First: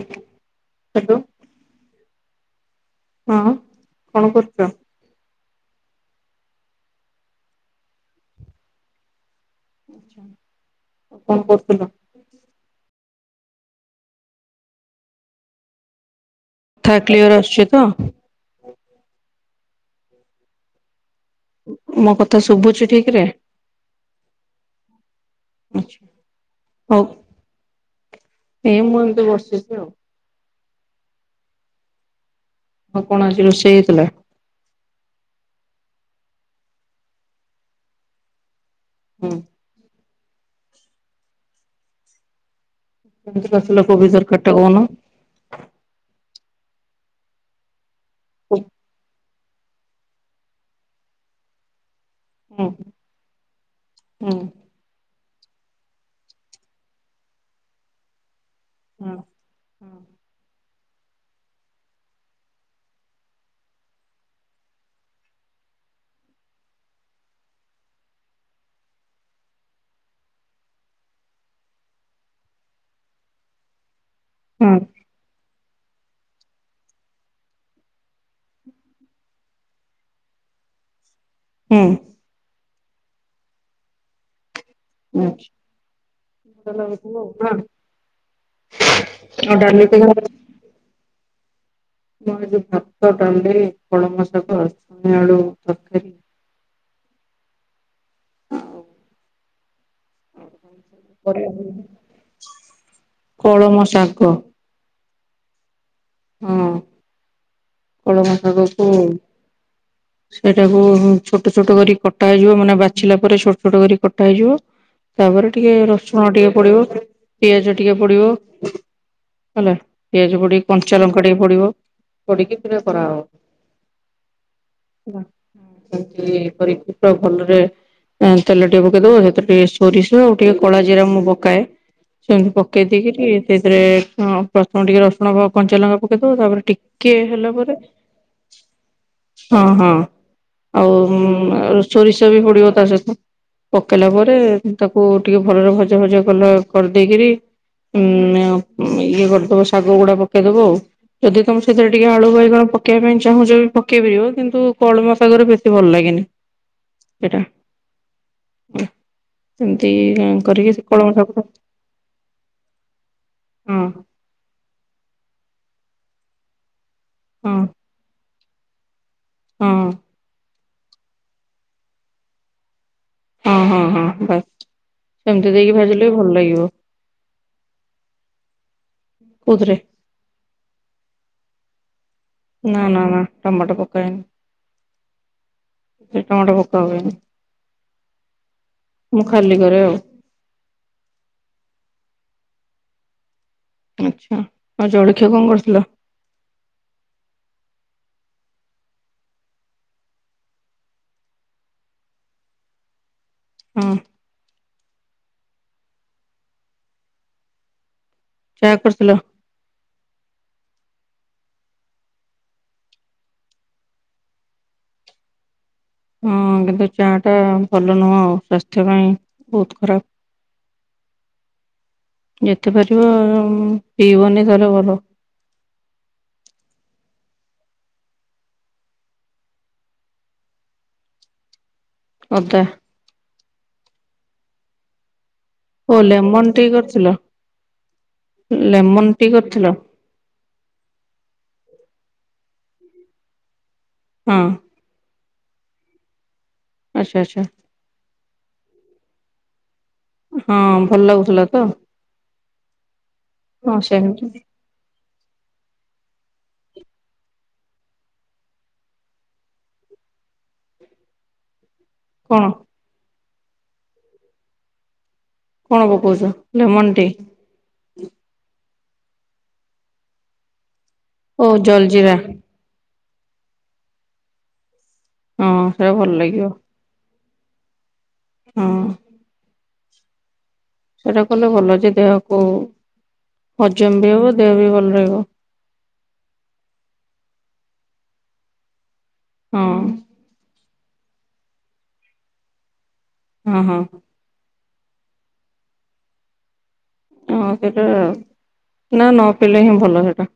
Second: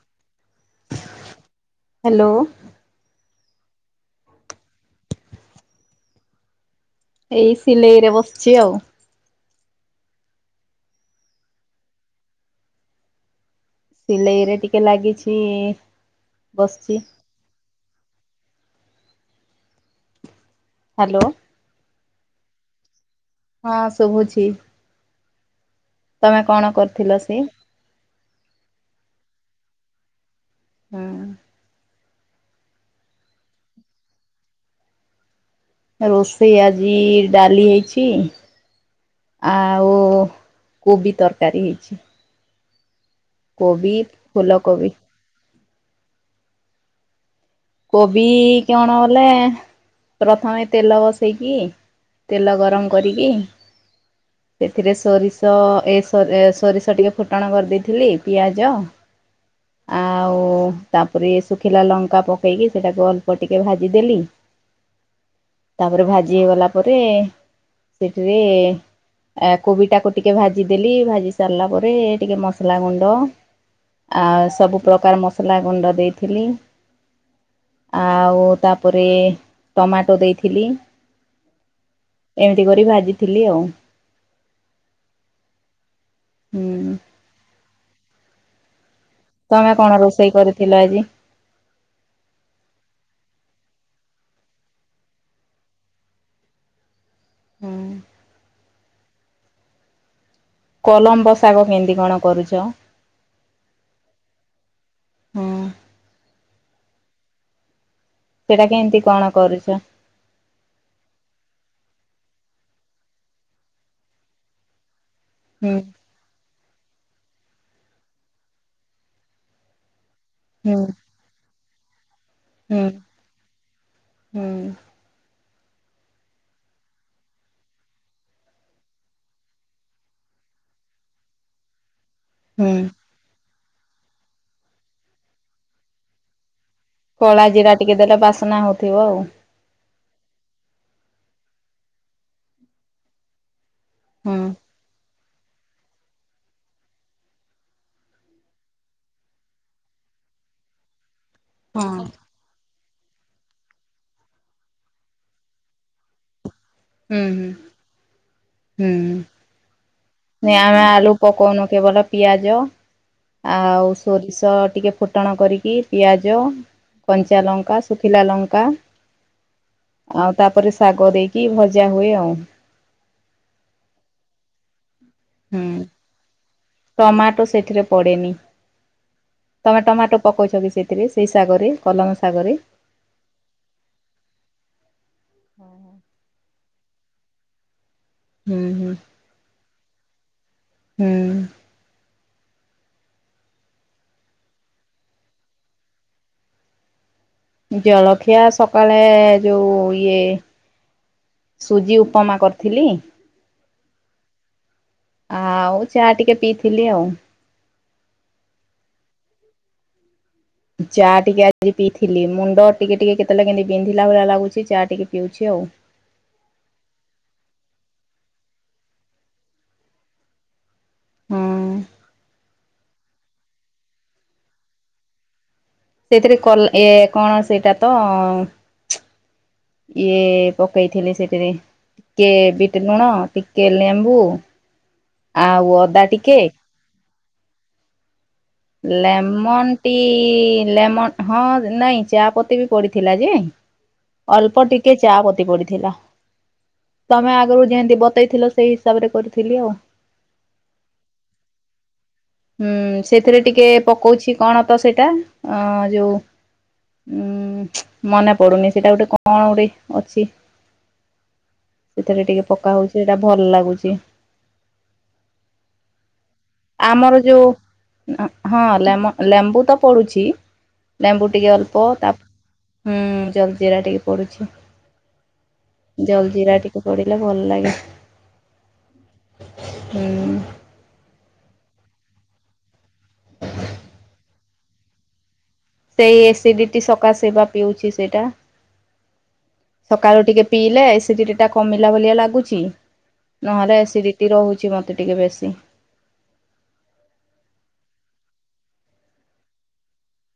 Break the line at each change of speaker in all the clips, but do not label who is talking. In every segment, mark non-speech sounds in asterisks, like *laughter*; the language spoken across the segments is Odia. କଟୁ *unintelligible*
ହ୍ୟାଲୋ।
ହଁ କଣ କରୁଚ଼।
ଏଇ ସିଲେଇରେ ବସିଛି ଆଉ।
ଆଛା ଆଉ କଣ କରୁଥିଲ?
ସିଲେଇରେ ଟିକେ ଲାଗିଛି ବସିଛି
କଥା କ୍ଲିଅର ଆସୁଛି ତ?
ହ୍ୟାଲୋ।
ମୋ କଥା ଶୁଭୁଛି ଠିକ ରେ?
ହଁ ଶୁଭୁଛି। ତମେ କଣ
ଆଚ୍ଛା
କରିଥିଲ ସେ
ହଉ ଏ ମୁଁ ଏମତି ବସିଚି ଆଉ।
ହୁଁ।
ଆଉ କଣ ଆଜି ରୋଷେଇ ହେଇଥିଲା?
ରୋଷେଇ ଆଜି ଡାଲି ହେଇଛି
ହୁଁ।
ଆଉ କୋବି ତରକାରୀ ହେଇଛି।
କେମିତି କରିଥିଲ କୋବି ତରକାରୀଟା କହୁନ?
କୋବି
ହୁଁ
କିଅଣ ବଲେ ପ୍ରଥମେ ତେଲ ବସେଇକି ତେଲ
ହୁଁ
ଗରମ କରିକି ସେଥିରେ ସୋରିଷ ଏ ସୋ ସୋରିଷ ଟିକେ ଫୁଟଣ କରିଦେଇଥିଲି ପିଆଜ
ହଁ।
ଆଉ ତାପରେ ଶୁଖିଲା ଲଙ୍କା ପ କେଇକି ସେଇଟାକୁ ଅଳ୍ପ ଟିକେ ଭାଜିଦେଲି ତାପରେ ଭାଜି ହେଇଗଲା ପରେ ସେଇଥିରେ ଆ କୋବିଟାକୁ ଟିକେ ଭାଜିଦେଲି ଭାଜି ସାରିଲା ପରେ ଟିକେ ମସଲା ଗୁଣ୍ଡ ଆଉ ସବୁ ପ୍ରକାର ମସଲା ଗୁଣ୍ଡ ଦେଇଥିଲି ଆଉ ତାପରେ ଟମାଟୋ ଦେଇଥିଲି
ହୁଁ।
ଏମିତି କରି ଭାଜିଥିଲି ଆଉ।
ହୁଁ।
ହୁଁ ତମେ କଣ ରୋଷେଇ କରିଥିଲ ଆଜି?
ମୁଁ ଏ ଯୋଉ ଭାତ, ଡାଲି, କଳମ ଶାଗ, ଛୁଇଁ ଆଳୁ ତରକାରୀ
ହୁଁ। କଲମ୍ବ ଶାଗ କେନ୍ତି କଣ କରୁଛ?
କଳମ ଶାଗ?
ହୁଁ
ହଁ। କଳମ ଶାଗ
ସେଟା
କୁ
କେମିତି କଣ କରୁଛ
ସେଇଟାକୁ ଛୋଟ ଛୋଟ କରି କଟା ହେଇଯିବ ମାନେ ବାଛିଲା ପରେ ଛୋଟ ଛୋଟ କରି କଟା ହେଇଯିବ ତାପରେ ଟିକେ
ହୁଁ
ରସୁଣ ଟିକେ ପଡିବ, ପିଆଜ ଟିକେ ପଡିବ ହେଲା ପିଆଜ ପଡିକି
ହୁଁ
କଞ୍ଚା ଲଙ୍କା ଟିକେ ପଡିବ ପଡିକି
ହୁଁ
ସେଇଟା କରାହବ।
ହୁଁ।
*unintelligible* କରିକି ପୁରା ଭଲରେ ଉଁ ତେଲ ଟିକେ ପକେଇଦବ ହେଇଥିରେ ଟିକେ ସୋରିଷ ଆଉ ଟିକେ କଳା ଜିରା ମୁଁ ପକାଏ। ସେମିତି
ହୁଁ
ପକେଇ ଦେଇକିରି ସେଇଥିରେ ହଁ ପ୍ରଥମ ଟିକେ ରସୁଣ କ କଞ୍ଚା ଲଙ୍କା ପକେଇ ଦବ ତାପରେ ଟିକ କେ
କଳା
ହେଲ
ଜିରା ଟିକେ ଦେଲେ ବାସ୍ନା ହଉଥିବ ଆଉ।
ହଁ ହଁ ଆଉ ଉଁ ସୋରିଷ ବି ପଡିବ ତା ସହିତ। ପକେଇଲା ପରେ
ହୁଁ
ତାକୁ ଟିକେ ଭଲରେ ଭଜା ଭଜା କଲା କରିଦେଇକିରି ଉଁ ଆଉ ଇଏ କରିଦବ ଶାଗ ଗୁଡା ପକେଇଦବ ଆଉ ଯଦି ତମେ
ହଁ
ସେଥିରେ ଟିକେ ଆଳୁ କଣ ପକେଇବା ପାଇଁ ଚାହୁଁଛ ବି ପକେଇ ପାରିବ କିନ୍ତୁ କଳମ ଶାଗରେ ବେଶୀ ଭଲ ଲାଗେନି।
ହୁଁ
ସେଇଟା
ହୁଁ ହୁଁ।
ସେମିତି
ନିଆ
କରିକି ସେ
ଆମେ
କଳମ
ଆଲୁ
ଶାଗ
ପକଉନୁ କେବଲ ପିଆଜ
ହଁ
ଆଉ ସୋରିଷ ଟିକେ ଫୁଟ ଫୁଟଣ କରିକି ପିଆଜ କଞ୍ଚା
ହଁ
ଲଙ୍କା ଶୁଖିଲା ଲଙ୍କା।
ହଁ।
ଆଉ ତାପରେ ଶାଗ ଦେଇକି ଭଜା ହୁଏ ଆଉ।
ହଁ ହଁ ହଁ ବାସ୍ ସେମିତି ଦେଇକି
ହୁଁ
ଭାଜିଲେ ବି ଭଲ ଲାଗିବ।
ଟମାଟୋ ସେଥିରେ ପଡେନି
କୋଉଥିରେ
ତମେ ଟମାଟୋ ପକଉଛ କି ସେ ସେଥିରେ ସେଇ ଶାଗରେ କଲମ ଶାଗରେ।
ନା ନା ନା ଟମାଟୋ ପକାଏନି। ସେ ଟମାଟୋ ପକା ହୁଏନି
ହୁଁ ହୁଁ
ମୁଁ ଖାଲି କରେ ଆଉ।
ହୁଁ।
ଆଛା ଆଉ ଜଳଖିଆ କଣ କରିଥିଲ।
ଜଳଖିଆ ସକାଳେ ଯୋଉ ଇଏ। ସୁଜି ଉପମା କରିଥିଲି।
ହୁଁ।
ଆଉ ଚା ଟିକେ ପିଇଥିଲି ଆଉ।
ଚା କରିଥିଲ।
ଚା ଟିକେ ଆଜି ପିଇଥିଲି ମୁଣ୍ଡ ଟିକେ ଟିକେ କେତେ ବେଲେ କେମତି ବିନ୍ଧିଲା ଭଳିଆ ଲାଗୁଛି ଚା ଟିକେ ପିଉଛି ଆଉ।
ହୁଁ କିନ୍ତୁ ଚାହା ଟା ଭଲ ନୁହଁ ଆଉ ସ୍ୱାସ୍ଥ୍ୟ ପାଇଁ ବହୁତ ଖରାପ।
ହଁ
ଯେତେ ପାରିବ ପିଇବନି ତାହେଲେ ଭଲ।
ସେଇଥିରେ କଲା ଏ କଣ ସେଇଟା ତ। ଇଏ ପକେଇଥିଲି ସେଥିରେ ଟିକେ
ଅଦା
ବିଟ ଲୁଣ ଟିକେ ଲେମ୍ବୁ। ଆଉ
ଓ
ଅଦା ଟିକେ
ଲେମନ ଟି କରିଥିଲ ଲେମନ ଟି କରିଥିଲ
ଲେମନ ଟି। କି ଲେମନ ହଁ ନାଇଁ ଚା ପତି ବି ପଡିଥିଲା ଯେ
ହଁ
ଅଳ୍ପ ଟି କେ ଚା ପତି ପଡିଥିଲା
ଆଚ୍ଛା
ତମେ
ଆଚ୍ଛା
ଆଗରୁ ଯେମତି‌ ବ ତେଇଥିଲ ସେଇ ହିସାବରେ କରିଥିଲି ଆଉ।
ହଁ ଭଲ ଲାଗୁଥିଲା ତ।
ହୁଁ ସେଥିରେ ଟିକେ
ହଁ
ପକଉଛି
ସେମିତି
କଣ ତ ସେଇଟା ଅ ଯୋଉ। ଉୁଁ ମନେ ପଡୁନି ସେଇଟା ଗୋଟେ କଣ ଗୋଟେ ଅଛି। ସେଥିରେ
କଣ
ଟିକେ ପକା ହଉଛି ସେଟା ଭଲ ଲାଗୁଚି।
କଣ ପକଉଚ।
ଆମର ଯୋଉ ହଁ ଲେମ ଲେମ୍ବୁ ତ ପଡୁଛି। ଲେମ୍ବୁ
ଓ
ଟିକେ ଅଳ୍ପ
ଜଲଜିିରା
ତାପ ହୁଁ ଜଲ ଜିରା ଟିକେ ପଡୁଛି
ହଁ ସେଟା ଭଲ
ଜଲ
ଲାଗିବ
ଜିରା ଟିକ କେ ପଡିଲେ ଭଲ ଲାଗେ।
ହଁ।
ହୁଁ।
ସେଇଟା କଲେ ଭଲ ଯେ ଦେହକୁ ହଜମ ବି ହବ ଦେହ ବି ଭଲ ରହିବ।
ସେଇ ଏସିଡିଟି ସକାଶ ବା ପିଉଛି ସେଇଟା।
ହଁ।
କକାଳୁ ଟିକେ ପିଇଲେ ଏସିଡିଟି ଟା କମିଲା ଭଲିଆ ଲାଗୁଛି
ହଁ
ନହେଲେ
ହଁ
ଏସିଡିଟି। ଟି ରହୁଛି ମୋତେ ଟିକେ ବେଶୀ।
ହଁ ସେଟା ନାଇ ନ ପଲେ ହିଁ ଭଲ ସେଇଟା।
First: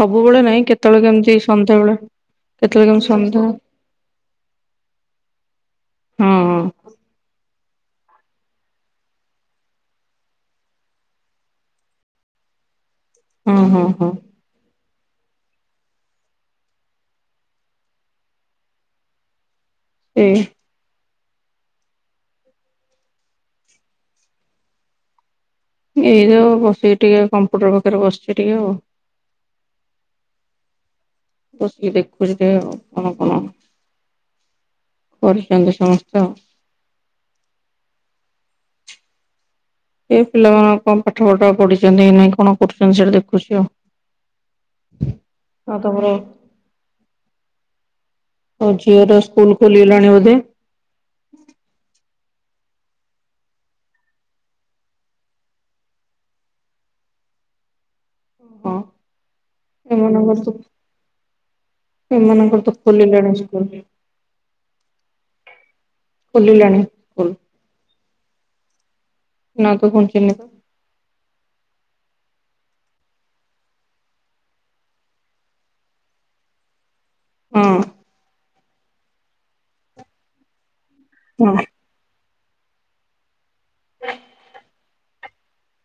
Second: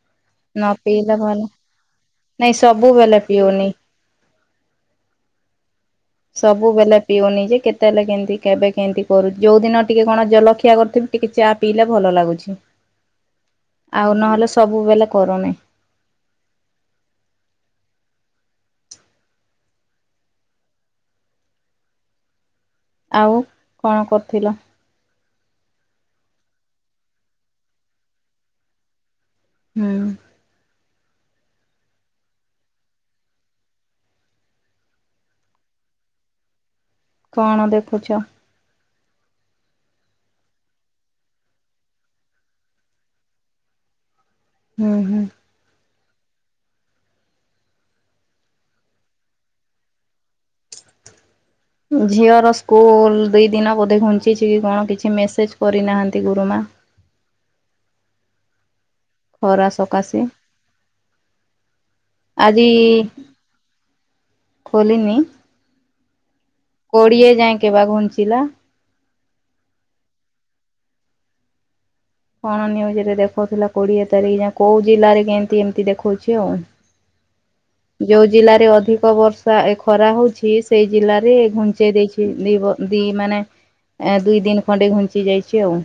ସବୁବେଳେ ନାଇଁ
ନ
କେତେବେଳେ
ପିଇଲେ
କେମିତି
ଭଲ
ସନ୍ଧ୍ୟାବେଳେ
ନାଇଁ
କେତେବେଳେ କେମିତି
ସବୁବେଳେ
ସନ୍ଧ୍ୟା।
ପିଉନି।
ହଁ
ସବୁବେଲେ ପିଉନି ଯେ କେତେ ବେଲେ କେମତି କେବେ କେମତି କରୁ ଯୋଉ ଦିନ ଟିକେ କଣ ଜଲଖିଆ କରିଥିବି। ଟିକେ ଚା ପିଇଲେ ଭଲ ଲାଗୁଛି
ହଁ ହଁ ହଁ
ଆଉ ନହେଲେ ସବୁବେଲେ କରୁନି।
ଉଁ।
ଆଉ କଣ କରୁଥିଲ।
ଏଇ ଯଉ ବସିକି ଟିକେ କମ୍ପୁଟର ପାଖରେ ବସିଛି ଟିକେ ଆଉ।
ହୁଁ।
ବସିକି ଦେଖୁଛି ଟିକେ ଆଉ କଣ କଣ। କରୁଛନ୍ତି ସମସ୍ତ
କଣ ଦେଖୁଛ?
ଏ ପିଲାମାନେ କଣ ପାଠ ପଢା ପଢିଛନ୍ତି ନାଇଁ କଣ କରୁଛନ୍ତି ସେଇଠା ଦେଖୁଛି ଆଉ।
ହୁଁ ହୁଁ।
ଆଉ ତମର ହଉ ଝିଅର ସ୍କୁଲ ଖୋଲିଗଲାଣି ବୋଧେ?
ଝିଅର ସ୍କୁଲ ଦିଇ ଦିନ ବୋଧେ ଘୁଞ୍ଚିଛି କି କଣ କିଛି ମେସେଜ କରିନାହାନ୍ତି ଗୁରୁମା।
ହଁ।
ଖରା ସକାଶେ
ଏମାନଙ୍କର ତ ଏମାନଙ୍କର
ଆଜି
ତ ଖୋଲିଲାଣି ସ୍କୁଲ।
ଖୋଲିନି
ଖୋଲିଲାଣି
କୋଡିଏ
ସ୍କୁଲ
ଯାଇଙ୍କି ବା ଘୁଞ୍ଚିଲା।
ନାତ ଘୁଞ୍ଚିନିତ।
କଣ ନ୍ୟୁଜ ରେ ଦେଖଉଥିଲା କୋଡିଏ ତାରିଖ ଯ କୋଉ ଜିଲ୍ଲାରେ କେମତି ଏମିତି ଦେଖଉଛି ଆଉ।
ହଁ
ଯୋଉ ଜିଲ୍ଲାରେ ଅଧିକ ବର୍ଷା ଏ ଖରା ହଉଛି ସେଇ ଜିଲ୍ଲାରେ
ହଁ
ଘୁଞ୍ଚ ପଚେଇ ଦେଇଛି ଦି ବ ଦି ମାନେ ଦୁଇ ଦିନ ଖଣ୍ଡେ ଘୁଞ୍ଚି ଯାଇଛି ଆଉ।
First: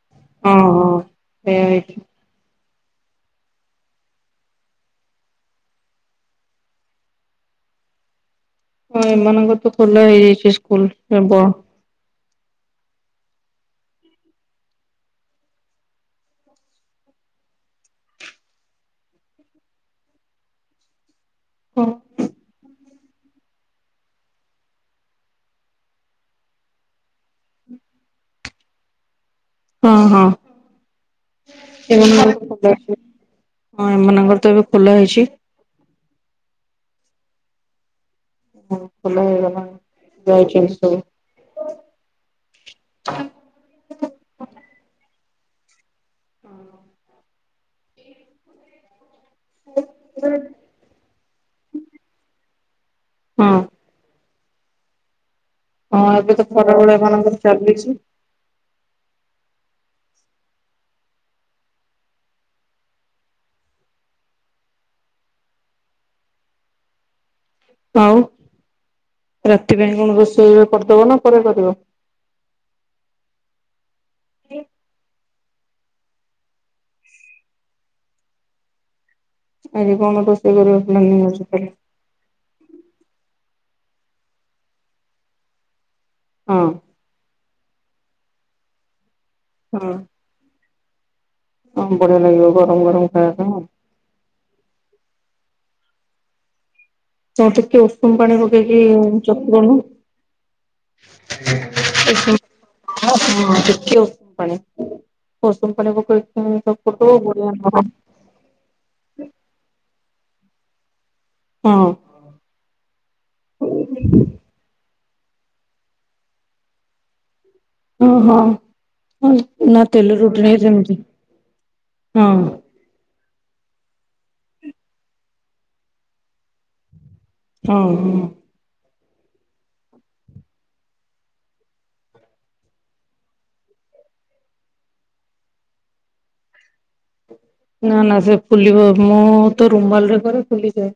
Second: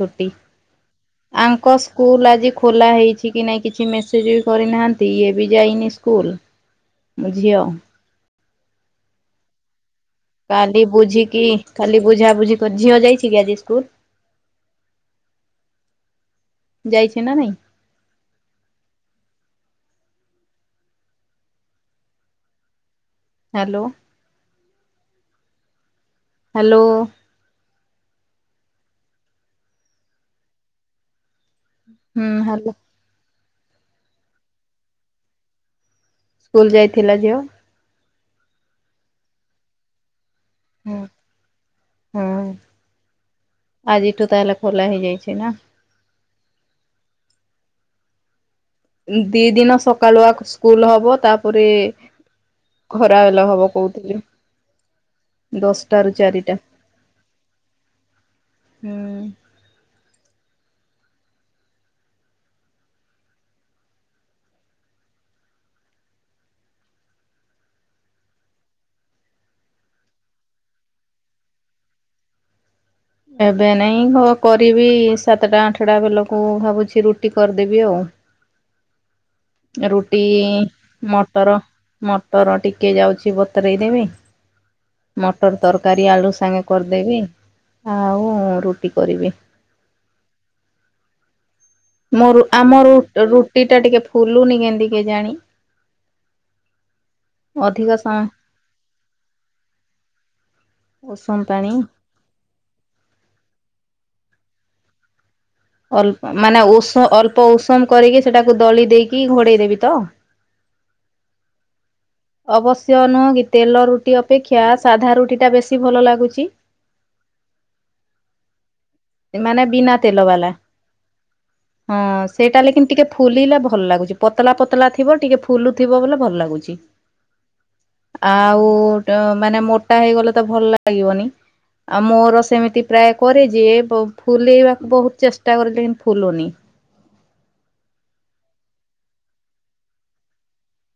ଛୁଟି
ହଁ ହଁ ସେଇଆ
ଆଙ୍କ
ହେଇଛି
ସ୍କୁଲ ଆଜି ଖୋଲା ହେଇଛି କି ନାଇଁ କିଛି ମେସେଜ ବି କରିନାହାନ୍ତି ଇଏ ବି ଯାଇନି ସ୍କୁଲ। ମୋ ଝିଅ
ହଁ ଏମାନଙ୍କ ତ ଖୋଲ ହେଇ
କାଲି ବୁଝିକି କାଲି ବୁଝା ବୁଝି ଝିଅ ଯାଇଛି କି ଆଜି ସ୍କୁଲ। ଯାଇଛି ନା ନାଇଁ।
ହଁ।
ହ୍ୟାଲୋ। ହ୍ୟାଲୋ।
ହଁ ହଁ *unintelligible*
ହୁଁ ହ୍ୟାଲୋ
ହଁ ଏମାନଙ୍କର ତ ଏବେ ଖୋଲା ହେଇଛି।
ସ୍କୁଲ ଯାଇଥିଲା ଝିଅ।
*unintelligible*
ହଁ ଆଜି ଏଠୁ ତାହେଲେ ଖୋଲା ହେଇଯାଇଛି ନା।
ହଁ।
ଦି ଦିନ ସକାଳୁ ଆ ସ୍କୁଲ ହବ ତାପରେ ଖରା ହେଲା
ହଁ
ହବ କହୁଥିଲେ। ଦଶଟା
ହଁ
ରୁ
ଏବେ ତ
ଚାରିଟା।
ଖରା ଭଳିଆ ମାନଙ୍କର ଚାଲିଛି।
ହୁଁ।
ଆଉ ରାତି ପାଇଁ କଣ ରୋଷେଇ କରିଦବ ନା ପରେ କରିବ।
ଏବେ ନାଇଁ କରିବି ସାତଟା ଆଠଟା ବେଲକୁ ଭାବୁଛି ରୁଟି କରିଦେବି ଆଉ।
ଆଜି କଣ
ରୁଟି
ରୋଷେଇ କରିବ ପ୍ଲାନିଂ ଅଛି
ମଟର
ତାହେଲେ
ମଟର ଟିକେ ଯାଉଛି ବତରେଇ ଦେବି, ମଟର ତରକାରୀ ଆଳୁ
ହଁ
ସାଙ୍ଗେ କରିଦେବି ଆଉ ରୁଟି କରିବି।
ହଁ। ହଁ ବଢିଆ
ମୋର
ଲାଗିବ ଗରମ
ଆମର
ଗରମ ଖାଇବା ପାଇଁ ଆଉ
ରୁଟି ଟା ଟିକେ ଫୁଲୁନି କେତି କେଜାଣି।
ଆ ଟିକେ
ଅଧିକ
ଉଷୁମ
ସମୟ
ପାଣି ପକେଇକି ଚକୁଡୁଣୁ।
ଉଷୁମ ପାଣି।
*unintelligible* ହଁ ହଁ ଟିକେ ଉଷୁମ ପାଣି।
ଅଳ୍ପ ମାନେ
*unintelligible*
ଉଷ ଅଳ୍ପ
ବଢିଆ
ଉଷୁମ
ନରମ।
କରିକି ସେଟାକୁ ଦଳି ଦେଇକି ଘୋଡ଼େଇ ଦେବି ତ
ହଁ।
ଅବଶ୍ୟ ନୁହେଁ କି ତେଲ ରୁଟି ଅପେକ୍ଷା ସାଧା ରୁଟିଟା ବେଶୀ ଭଲ ଲାଗୁଛି।
ଅ ହଁ।
ଏମାନେ
ନା
ବିନା ତେଲ ବାଲା।
ରୁଟିରେ ସେମିତି
ହଁ ସେଇଟା ହେଲେ କିନ୍ ଟିକେ ଫୁଲିଲେ ଭଲ ଲାଗୁଚି। ପତଲା ପତଲା ଥିବ ଟିକେ ଫୁଲୁଥିବ ବଲେ ଭଲ ଲାଗୁଚି।
ହଁ ହଁ।
ଆଉ ମାନେ ମୋଟା ହେଇଗଲେ ତ ଭଲ ଲାଗିବନି। ଆଉ ମୋର ସେମିତି ପ୍ରାୟ କରେ ଯେ ଫ ଫୁଲେଇବାକୁ ବହୁତ ଚେଷ୍ଟା କରଲି କିନ୍ତୁ ଫୁଲୁନି।
ନା ନା ସେ ଫୁଲିବ ମୁଁ ତ ରୁମାଲ ରେ କରେ ଫୁଲିଯାଏ।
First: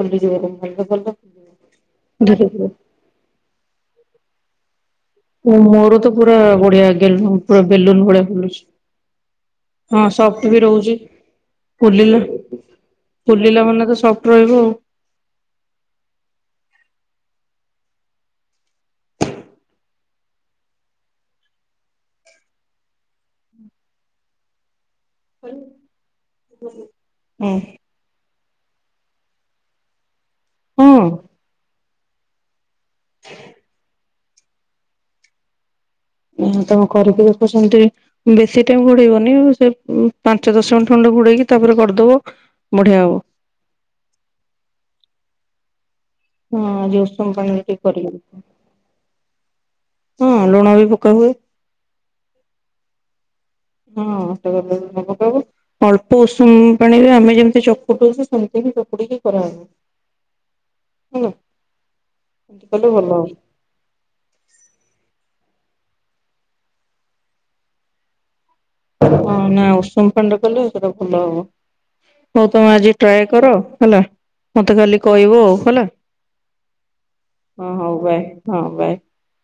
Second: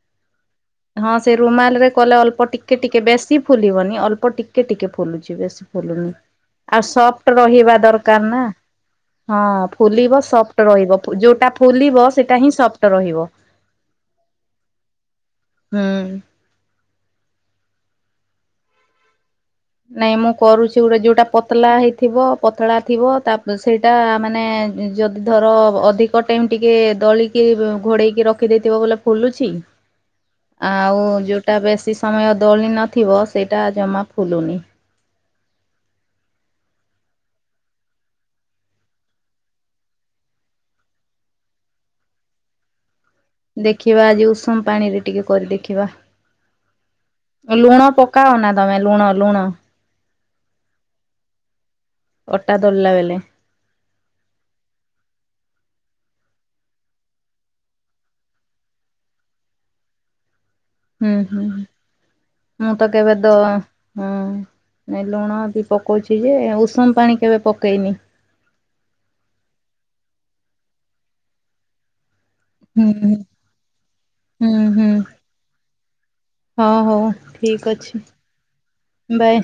ଫୁଲିଯିବ ଯଦି ଭଲ।
ହଁ ସେ ରୁମାଲ ରେ କଲେ ଅଳ୍ପ ଟିକେ ଟିକେ ବେଶି ଫୁଲିବନି ଅଳ୍ପ ଟି ଟିକେ ଟିକେ ଫୁଲୁଚି ବେଶୀ
ମୋର
ଫୁଲୁନି।
ତ ପୁରା ବଢିଆ
ଆଉ ସଫ୍ଟ
ପୁରା
ରହିବା
ବେଲୁନ ଭଳିଆ
ଦରକାର ନା।
ଫୁଲୁଛି।
ହଁ
ହଁ
ଫୁଲିବ
ବି
ସଫ୍ଟ
ରହୁଛି
ରହିବ। ଯୋଉଟା ଫୁଲିବ
ଫୁଲିଲା
ସେଇଟା ହିଁ ସଫ୍ଟ ରହିବ।
ଫୁଲିଲା ମାନେ ତ ସଫ୍ଟ ରହିବ ଆଉ।
ହୁଁ। ନାଇଁ ମୁଁ କରୁଚି ଗୋଟେ ଯୋଉଟା ପତଲା ହେଇଥିବ ପତଳା ଥିବ ତା ସେଇଟା ମାନେ ଯ ଧର ଅଧିକ ଟାଇମ ଟିକେ ଦଳିକି ଘୋଡେଇକି ରଖିଦେଇଥିବ ବୋଲେ ଫୁଲୁଚି।
ହଁ
ଆଉ
ହଁ।
ଯୋଉଟା ବେଶୀ ସମୟ ଦଳି ନଥିବ ସେଇଟା ଜମା ଫୁଲୁନି।
ତମ। *unintelligible* ବେଶୀ ଟାଇମ୍ ଘୋଡେଇବନି, ସେ ପାଞ୍ଚ ଦଶ ମିନିଟ୍ ଖଣ୍ଡେ ଘୋଡେଇକି ତାପରେ କରିଦବ। ବଢିଆ ହବ।
ଦେଖିବା ଆଜି ଉଷୁମ ପାଣି ରେ ଟିକେ କରି ଦେଖିବା।
ହଁ ଆଜି ଉଷୁମ ପାଣି ରେ ଟିକେ
ଲୁଣ
କରିବେ।
ପକାଅ ନା ତମେ ଲୁଣ ଲୁଣ
ହଁ ଲୁଣ ବି ପକା ହୁଏ।
ଅଟା ଦଳିଲା ବେଲେ।
*unintelligible* ଅଳ୍ପ ଉଷୁମ ପାଣିରେ ଆମେ ଯେମିତି ଚକୁଟୁଚୁ ସେମିତି ବି ଚକୁଡ଼ିକି କରାହବ।
ହୁଁ
ହେଲା।
ହୁଁ।
ଏମିତି
ମୁଁ
କଲେ
ତ
ଭଲ
କେବେ ଦ
ହବ
ହଁ। ନାଇଁ ଲୁଣ ବି ପକଉଚି ଯେ ଉଷୁମ ପାଣି କେବେ ପକେଇନି।
ହଁ ନା ଉଷୁମ ଫାଣି ରେ କଲେ ସେଟା ଭଲ ହବ। ହଉ ତମେ
ହୁଁ
ଆଜି
ହୁଁ
ଟ୍ରାଏ କର ହେଲା।
ହୁଁ
ମତେ
ହୁଁ
ଖାଲି କହିବ ଆଉ ହେଲା।
ହଁ ହଉ ଠିକ
ହଁ ହଉ
ଅଛି
ବାଏ। ହଁ ବାଏ।
ବାଏ।